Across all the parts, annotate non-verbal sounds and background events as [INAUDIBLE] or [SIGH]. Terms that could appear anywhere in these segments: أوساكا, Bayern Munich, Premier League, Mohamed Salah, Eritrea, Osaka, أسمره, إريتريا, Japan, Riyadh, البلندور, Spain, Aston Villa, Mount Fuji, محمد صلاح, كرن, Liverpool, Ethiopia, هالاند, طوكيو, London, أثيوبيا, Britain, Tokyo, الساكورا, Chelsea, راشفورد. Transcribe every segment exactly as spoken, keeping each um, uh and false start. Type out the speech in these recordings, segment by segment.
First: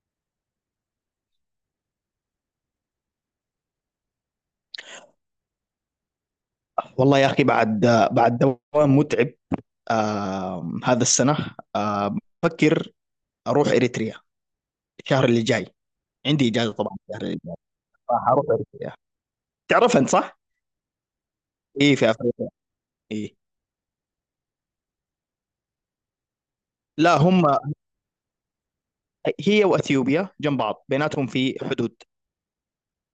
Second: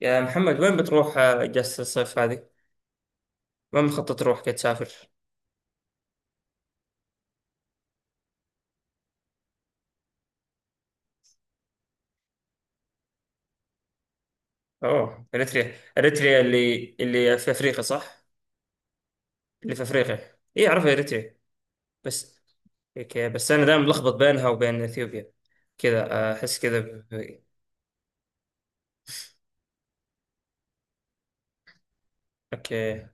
يا محمد وين بتروح آه، اجازة الصيف هذه؟ وين مخطط تروح كي تسافر؟ والله يا أخي بعد بعد دوام متعب. آه هذا السنة، آه بفكر أروح إريتريا الشهر اوه اللي اريتريا جاي. اريتريا عندي إجازة اللي طبعا الشهر اللي اللي في جاي، افريقيا صح؟ راح أروح إريتريا. اللي في تعرف أنت افريقيا صح؟ اي اعرفها اريتريا. إيه، في بس أفريقيا. اوكي، إيه. بس انا دائما ملخبط بينها وبين اثيوبيا كذا آه، احس كذا ب- لا، ب- هم، هي وأثيوبيا جنب بعض، بيناتهم في حدود. اوكي.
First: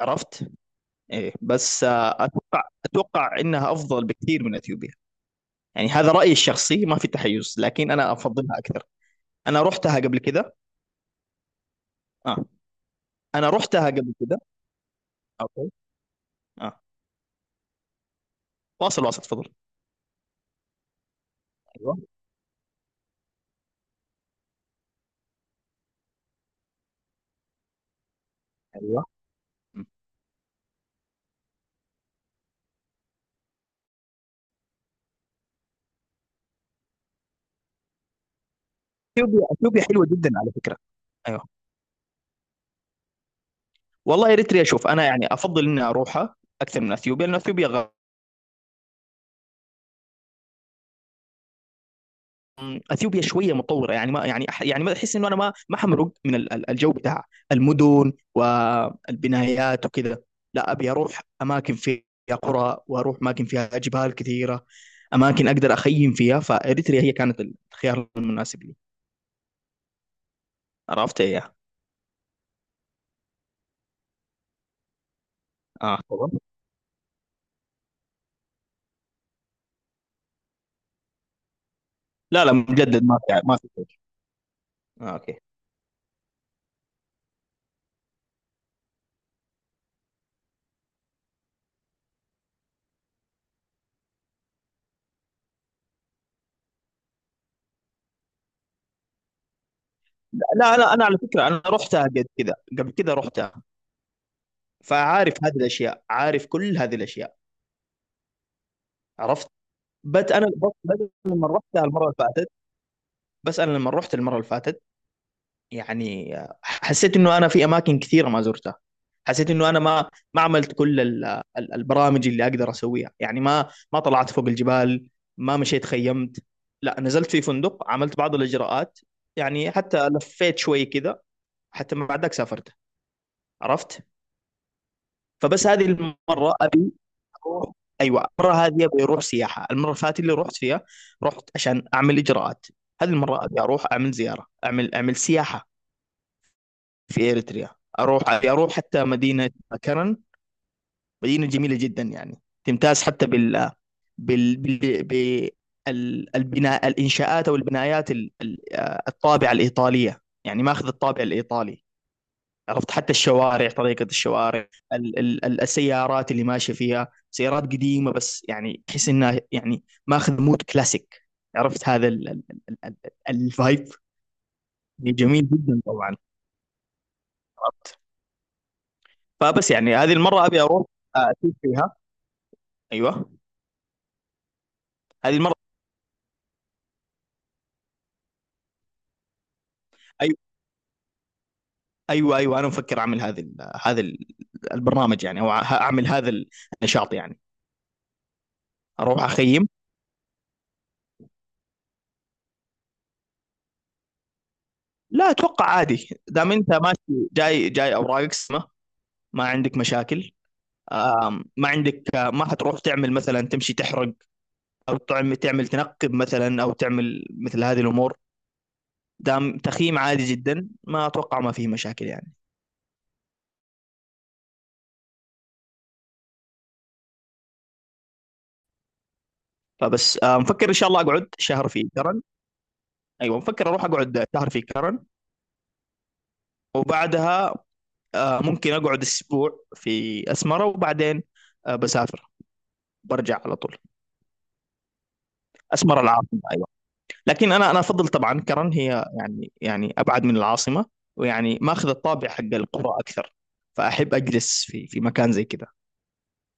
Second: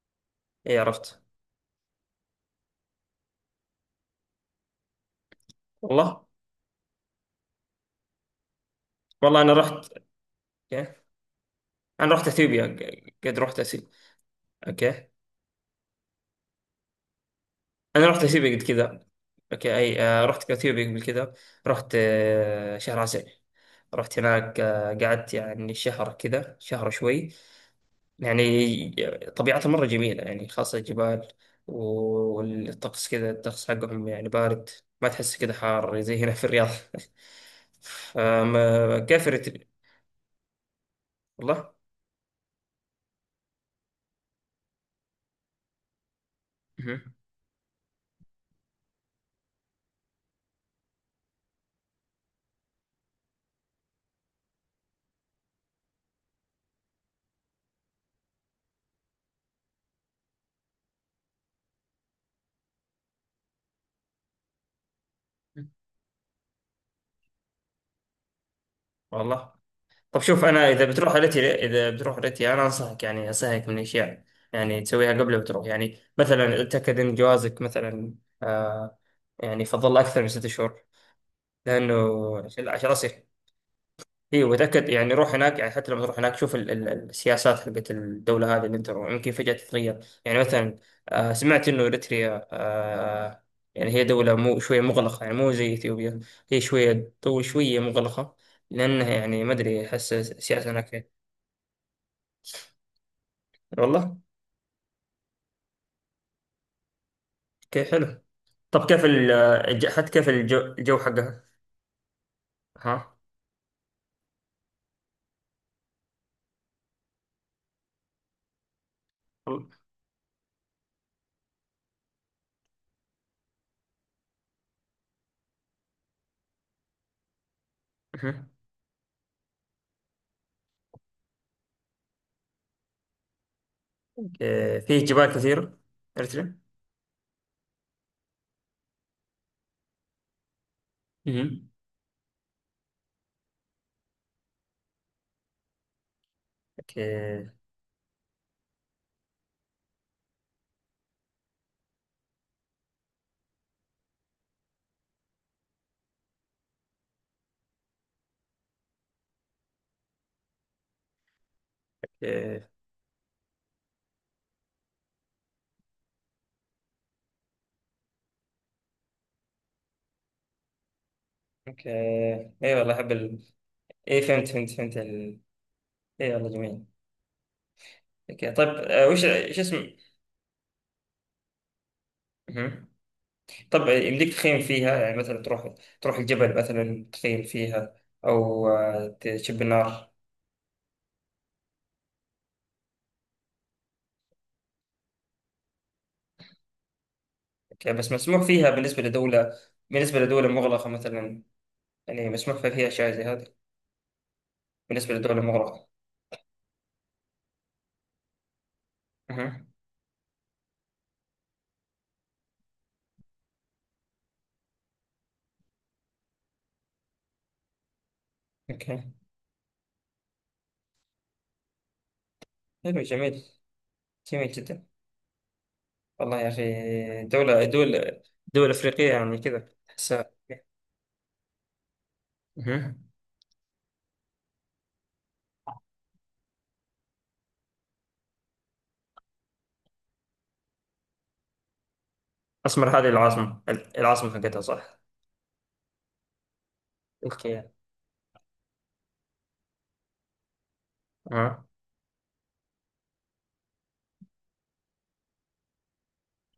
عرفت؟ اي عرفت. إيه. بس آه أتوقع أتوقع إنها أفضل بكثير من أثيوبيا. يعني هذا والله. رأيي الشخصي، ما في تحيز، لكن أنا أفضلها أكثر. والله انا أنا رحت. رحتها قبل كده. اوكي انا رحت آه. اثيوبيا، ق- قد أنا رحت رحتها اثيوبيا. قبل كده. اوكي أوكي. آه. انا رحت اثيوبيا قبل واصل كذا. واصل، تفضل. اوكي اي آه، رحت اثيوبيا قبل كذا. رحت أيوة. آه، شهر عسل. رحت هناك آه، قعدت يعني شهر كذا، شهر شوي ايوه. يعني. طبيعتها م. مرة جميلة يعني، خاصة الجبال. والطقس كذا، الطقس حقهم يعني بارد. ما تحس كذا حار زي هنا في الرياض [LAUGHS] فما كيف اثيوبيا رت- اثيوبيا حلوه جدا على فكره. ايوه. والله. والله اريتريا، شوف انا يعني افضل اني اروحها اكثر من مهم. اثيوبيا، لان اثيوبيا غ... اثيوبيا شويه متطوره. يعني ما، يعني أح- يعني ما احس انه انا ما ما حمرق من ال- ال- الجو بتاع المدن والبنايات وكذا. لا، ابي اروح اماكن فيها قرى، واروح اماكن فيها جبال كثيره، اماكن اقدر اخيم فيها. فاريتريا هي كانت الخيار المناسب لي. والله طب شوف، انا اذا بتروح عرفت؟ ايه. رحلتي اذا بتروح رحلتي انا انصحك، يعني انصحك من اشياء يعني، يعني تسويها قبل ما تروح. يعني اه، طبعا. مثلا اتاكد ان جوازك مثلا، آه، يعني يفضل اكثر من ست شهور، لانه لا لا، عشان، عشان مجدد، ما اصير. في ما في شيء. اي، وتاكد آه، يعني، روح اوكي. هناك يعني، حتى لما تروح هناك شوف ال- ال- السياسات حقت الدوله هذه اللي انت رو- يمكن فجاه تتغير. يعني مثلا، آه، سمعت انه اريتريا، آه، يعني هي دوله مو شويه مغلقه، يعني مو زي اثيوبيا. هي شويه تو شويه مغلقه، لانها يعني ما ادري، احس السياسه لا لا، انا هناك. على فكره، انا رحتها قبل كذا. قبل كذا رحتها. والله. فعارف هذه الاشياء، عارف كل هذه الاشياء. كيف حلو. طب كيف ال عرفت. الج- حتى بس كيف انا الجو, بس بس الجو حقها. لما رحتها المره اللي فاتت. ها. بس انا لما رحت المره اللي فاتت، يعني حسيت انه انا في اماكن كثيره ما زرتها. حسيت انه انا والله. ما ما عملت كل ال- ال- البرامج اللي اقدر اسويها. يعني ما ما طلعت فوق الجبال، ما مشيت، خيمت. لا، نزلت في فندق، عملت بعض أها. الاجراءات. يعني حتى لفيت شوي كذا، حتى ما بعدك سافرت. عرفت؟ أوكي. فيه جبال فبس كثيرة، هذه المره أريتريا. ابي اروح. ايوه، المره هذه ابي اروح سياحه. المره اللي فاتت اللي رحت فيها، أها. رحت عشان اعمل اجراءات. هذه المره ابي اروح اعمل زياره، اعمل اعمل سياحه في اوكي. اريتريا. اروح، ابي اروح حتى مدينه كرن. مدينه جميله جدا، يعني تمتاز حتى بال بال بال بال- البناء الانشاءات او البنايات، ال- ال- الطابعه الايطاليه، يعني ماخذ الطابع الايطالي. اوكي. عرفت؟ حتى الشوارع، طريقة الشوارع، ال ال ال- السيارات اللي ماشية فيها، سيارات قديمة، بس يعني تحس انها يعني ماخذ مود كلاسيك. عرفت، اوكي، هذا ال- ال- اي ال- والله ال- احب ال... الفايب. اي فهمت، فهمت فهمت ال... جميل جدا طبعا. اي والله جميل. عرفت؟ اوكي طيب، آه، وش ايش فبس اسم. يعني هذه المرة ابي اروح آه، اشوف فيها. أها. ايوه، طب يمديك تخيم فيها، يعني هذه مثلا المرة. تروح، تروح الجبل مثلا، تخيم فيها او آه، تشب النار. أيوة. ايوه ايوه، انا مفكر اعمل هذا ال- هذا ال- البرنامج، يعني او ه- اعمل هذا النشاط يعني. اوكي، بس مسموح فيها بالنسبة اروح لدولة، اخيم. بالنسبة لدولة مغلقة مثلا؟ يعني مسموح فيها فيها أشياء زي هذه، بالنسبة لا، للدول اتوقع المغرقة؟ عادي، دام انت ماشي جاي، جاي اوراقك سليمة، ما أها. عندك مشاكل. آم، ما عندك، آه، ما حتروح تعمل مثلا، تمشي تحرق، او تعمل تعمل تنقب مثلا، او تعمل مثل هذه الامور. أوكي. دام تخييم، عادي جدا، ما اتوقع ما فيه مشاكل يعني. حلو، جميل. جميل جدا. والله يا أخي، دولة دول، دول أفريقية يعني كذا فبس تحسها. آه، مفكر ان شاء الله اقعد شهر في كرن. أها. ايوه مفكر اروح اقعد شهر في كرن، وبعدها آه، ممكن اقعد اسبوع في اسمره، وبعدين آه، بسافر، أسمر هذه برجع على العاصمة، طول. العاصمة حقتها صح؟ اسمره العاصمه. أيوة. لكن أوكي. انا انا افضل طبعا كرن. هي يعني يعني ابعد من العاصمه، ويعني أها. ماخذ الطابع حق القرى اكثر. فاحب اجلس في في مكان زي كذا.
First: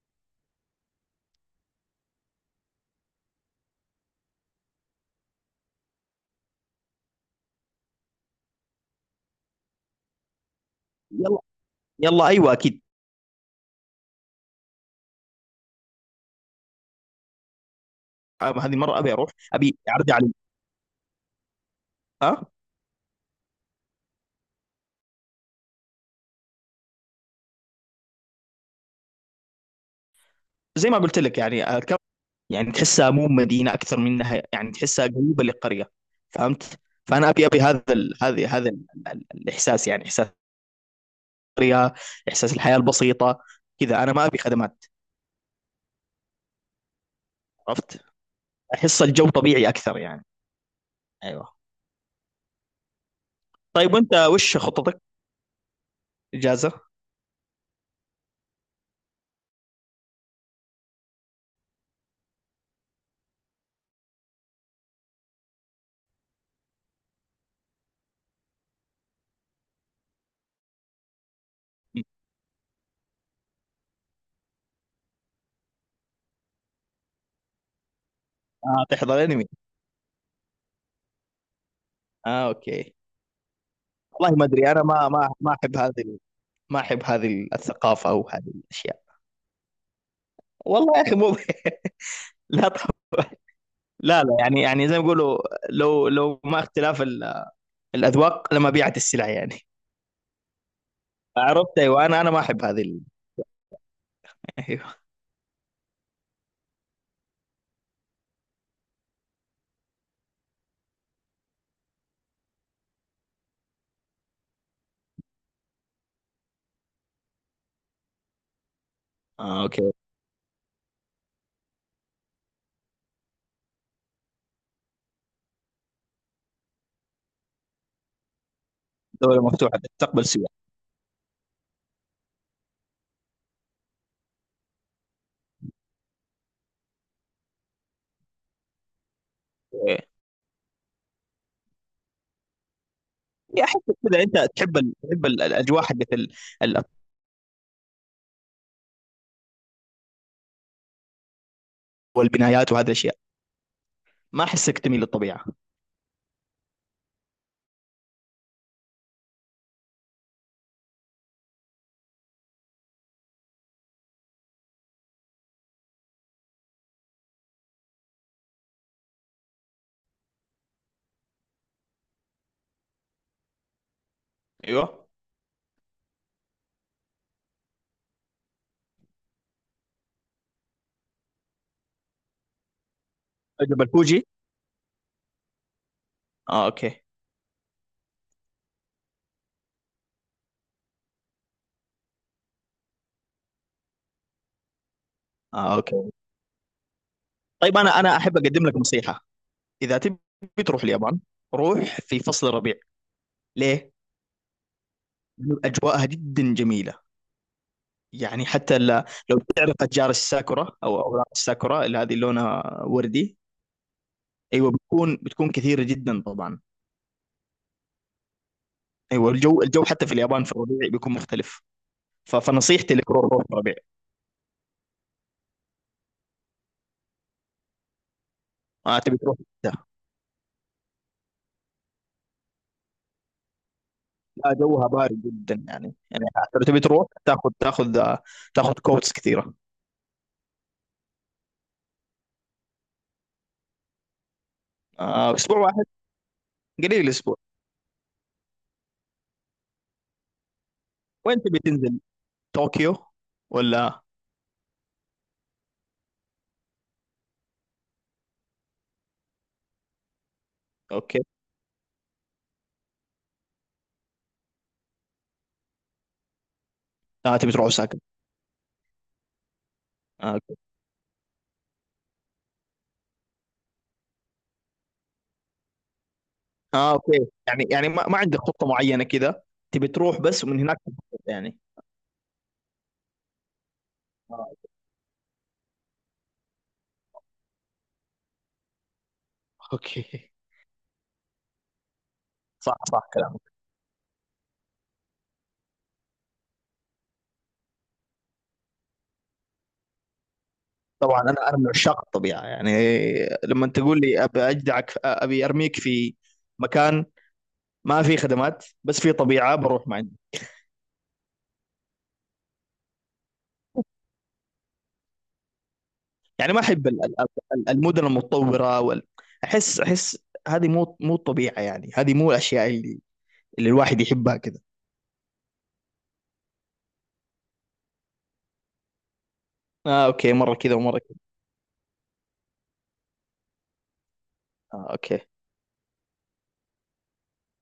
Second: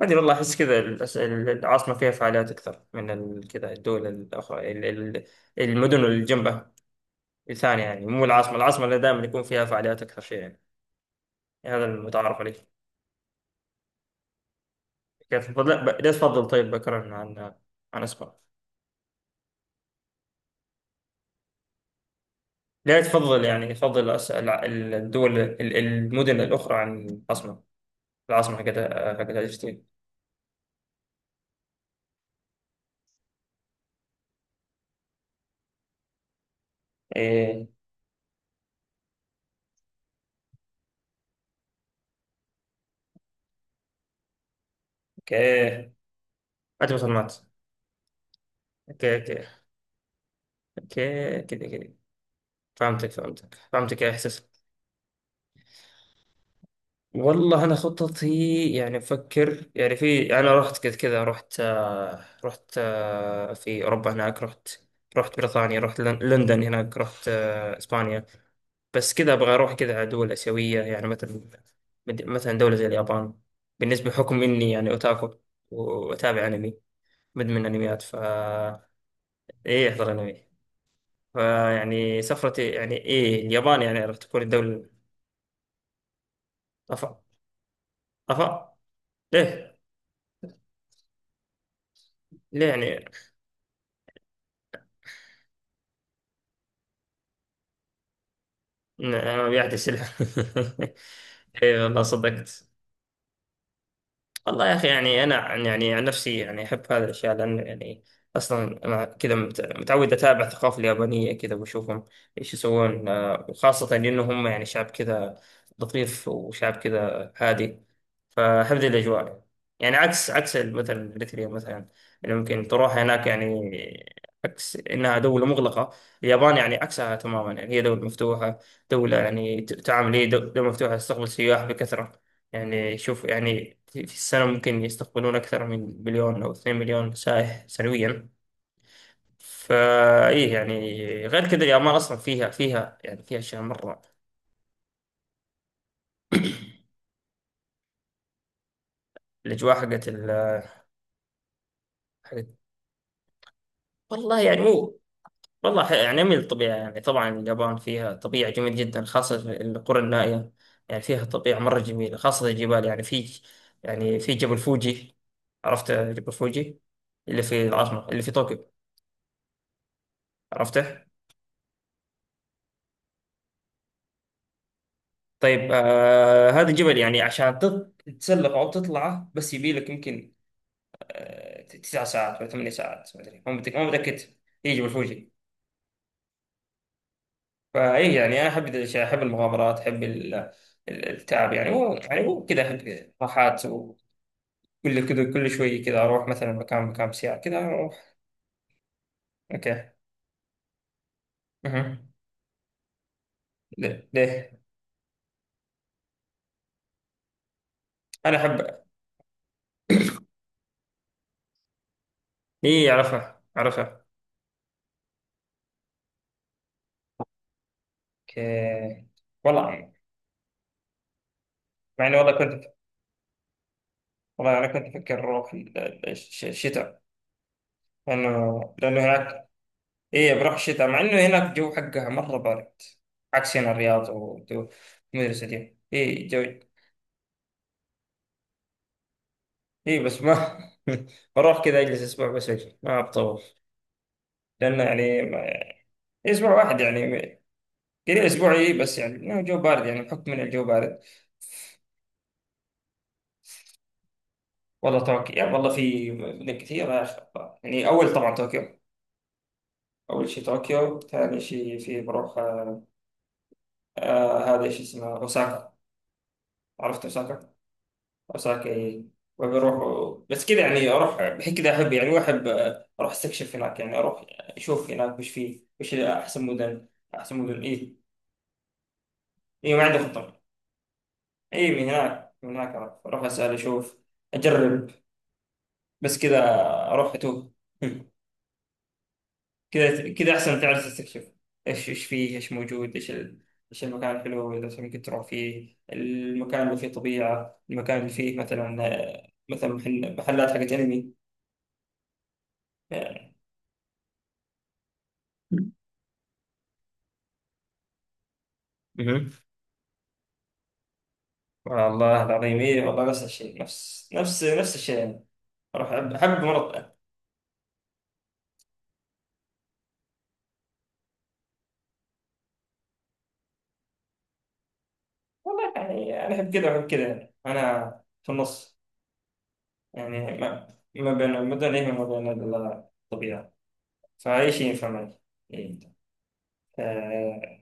ما أدري والله، أحس كذا الأس- العاصمة فيها فعاليات أكثر من ال- كذا الدول الأخرى ال- ال- المدن اللي جنبها الثانية، يعني مو العاصمة. العاصمة اللي دائما يكون فيها فعاليات أكثر شيء يعني. يلا، هذا يلا. المتعارف ايوه، عليه. اكيد. كيف لا، ب- ليش تفضل طيب بكرا عن، عن أسبق؟ أم- هذه مره ابي اروح، ابي اعرض علي. ها. لا تفضل، يعني يفضل أس- الع- الدول ال- المدن الأخرى عن العاصمة. العاصمة هكذا، هكذا أجتين. زي ما قلت لك يعني الكرم، يعني تحسها مو مدينه، اكثر منها يعني تحسها قريبه للقريه. فهمت؟ فانا ابي ابي إيه. هذا ال... هذا هذا ال... ال- الاحساس، يعني احساس القريه، احساس الحياه البسيطه. كذا انا ما ابي خدمات. أوكي. أنت معلومات. عرفت؟ احس أوكي. الجو أوكي. طبيعي اكثر يعني. أوكي ايوه. كذا كذا. فهمتك فهمتك طيب فهمتك يا وانت إحساس. وش خططك اجازه؟ والله أنا خططي، يعني أفكر يعني في، أنا رحت كذا كذا، رحت آه، رحت آه، في أوروبا، هناك رحت. رحت بريطانيا، رحت لن- لندن، هناك رحت آه، إسبانيا. بس كذا أبغى أروح كذا على دول آسيوية يعني، مثلا مد- مثلا دولة زي اليابان. بالنسبة بحكم إني يعني أوتاكو وأتابع أنمي، مدمن أنميات اه، فا، تحضر انمي. إيه أحضر أنمي. فيعني اه، سفرتي اوكي. يعني، إيه اليابان يعني راح والله تكون ما ادري، انا الدولة. ما ما ما احب هذه ال- ما احب أفا. هذه الثقافه او هذه أفا. الاشياء. ليه؟ والله يا اخي، مو [LAUGHS] ليه لا طب. يعني؟ لا لا، يعني يعني زي ما يقولوا، لو لو ما اختلاف ال- الاذواق لما بيعت ن- السلع أنا ما يعني. بيعطي سلعة [LAUGHS] عرفت؟ إيه والله ايوه، انا انا ما احب صدقت. هذه ال... والله يا أخي ايوه. يعني، أنا عن- يعني عن نفسي يعني أحب هذه الأشياء، لأن يعني أصلا أنا كذا مت- متعود أتابع الثقافة اليابانية كذا، وأشوفهم إيش يسوون آه، وخاصة إنه هم يعني شعب كذا لطيف، وشعب كذا هادي، فحفظ الأجواء. اه، اوكي. يعني عكس، عكس مثلا إريتريا مثلا، اللي ممكن تروح هناك يعني عكس إنها دولة مغلقة. اليابان يعني عكسها تماما، يعني هي دولة مفتوحة. دولة دوله يعني ت- مفتوحه، تعامل، تستقبل هي دو- سياح. دولة مفتوحة، تستقبل سياح بكثرة. يعني شوف يعني، في في السنة ممكن يستقبلون أكثر من مليون أو اثنين مليون مليون سائح سنويا. إيه. فإيه يعني غير كذا، اليابان أصلا فيها فيها يعني فيها أشياء يا احسك مرة. كذا انت تحب ال... تحب ال- الاجواء حقت ال... ال- الأجواء حقت ال، حقت، والبنايات وهذه الاشياء. والله ما يعني احسك مو، تميل للطبيعه. والله ح- يعني من الطبيعة، يعني طبعا اليابان فيها طبيعة جميلة جدا، خاصة في القرى النائية. يعني فيها طبيعة مرة جميلة، خاصة الجبال. يعني في، يعني في جبل فوجي. عرفت جبل فوجي، اللي في العاصمة، اللي في طوكيو؟ عرفته. ايوه، طيب آه، هذا الجبل يعني عشان تط- تتسلق أو تطلعه بس، يبي لك يمكن آه تسع ساعات ولا ثمانية ساعات، ما أدري مو متأكد، مو جبل متأكد. فوجي. هي جبل فوجي. اه، اوكي. فاي يعني انا احب ذي الاشياء، احب المغامرات، احب ال- ال- التعب يعني، مو يعني مو كذا احب راحات كل كده، كل اه، شوية كده اوكي. أروح مثلا مكان، مكان ساعة كده طيب، انا أروح. انا احب اقدم لك نصيحه. أوكي. اذا تبي تروح اليابان، مهم. روح في فصل الربيع. ليه؟ ليه؟ ليه؟ لأنه اجواءها جدا جميله. أنا يعني أحب. حتى ل- لو تعرف اشجار الساكورا، او اوراق الساكورا اللي هذه لونها إيه وردي. عرفها، عرفها. ايوه، بتكون بتكون كثيره جدا طبعا. أوكي. ايوه، الجو الجو والله حتى في اليابان في الربيع بيكون مختلف. مع إني والله ف- كنت، فنصيحتي لك، روح روح في الربيع. والله أنا كنت أفكر أروح في ال- ال- الش- الشتاء، لأنه، ما لأنه تبي تروح هناك، ده. إيه بروح الشتاء مع إنه هناك الجو حقها مرة بارد، عكس هنا الرياض لا، والجو جوها بارد المدرسة جدا، دي يعني يعني إيه جو. لو تبي تروح تاخذ تاخذ تاخذ كوتس كثيره. إيه بس ما [LAUGHS] بروح كذا أجلس أسبوع بس، أجي ما بطول، لأنه يعني آه، اسبوع ما- واحد، أسبوع واحد قليل يعني الاسبوع. قليل. اسبوعي بس، يعني إنه الجو بارد، يعني بحكم من الجو بارد. وين تبي تنزل؟ طوكيو ولا؟ والله طوكيو يعني، والله في مدن كثيره يا اخي الله. يعني اول طبعا طوكيو، اول شيء طوكيو، اوكي. ثاني شيء في بروح آه، آه، هذا ايش اسمه، اوساكا. عرفت اه، تبي اوساكا؟ تروح اوساكا. اوساكا إيه. وبروح آه، بس اوكي. كذا يعني، اروح بحيث كذا احب يعني، واحب آه، اروح استكشف هناك يعني، اروح اشوف هناك وش فيه، وش احسن مدن، اه، اوكي. احسن مدن. يعني يعني ايه ما, ما عندك خطة معينة كذا؟ ايه ما تبي عندي تروح، خطه. بس ومن هناك تخطط يعني. ايه من هناك، من هناك اروح اسال، اشوف، آه، اجرب، بس كذا، اروح اتوه [LAUGHS] كذا اوكي. كذا أحسن، تعرف تستكشف. إيش، إيش فيه، إيش صح، موجود، صح إيش ال... كلامك. إيش المكان الحلو اللي مثلا ممكن تروح فيه، المكان اللي فيه طبيعة، المكان اللي فيه مثلا آه، مثلا محل... محلات حقت أنمي. طبعا انا انا من عشاق الطبيعه يعني. آه، لما تقول لي، ابي اجدعك، ابي ارميك في مكان ما في خدمات، بس في مهم. طبيعه، بروح، ما عندي. والله العظيم إيه، والله نفس الشيء، نفس نفس نفس الشيء يعني. أروح أحب، أحب يعني ما احب مرة. ال- ال- ال- المدن المتطوره وال... احس احس هذه مو مو الطبيعه، يعني هذه مو الاشياء اللي اللي الواحد يحبها. والله يعني أنا أحب كذا وأحب كذا، يعني أنا في النص اه، اوكي. يعني، مرة ما، كذا ومرة ما كذا. بين، ما بين إيه وما بين الطبيعة، فأي شيء ينفع آه، معي. اوكي. إيه. آه،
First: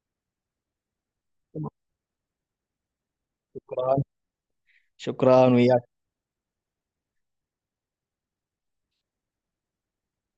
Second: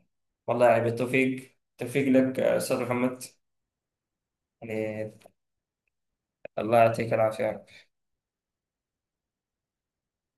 والله يعني بالتوفيق، التوفيق لك أستاذ محمد. شكرا. يعني شكرا وياك. الله يعطيك العافية.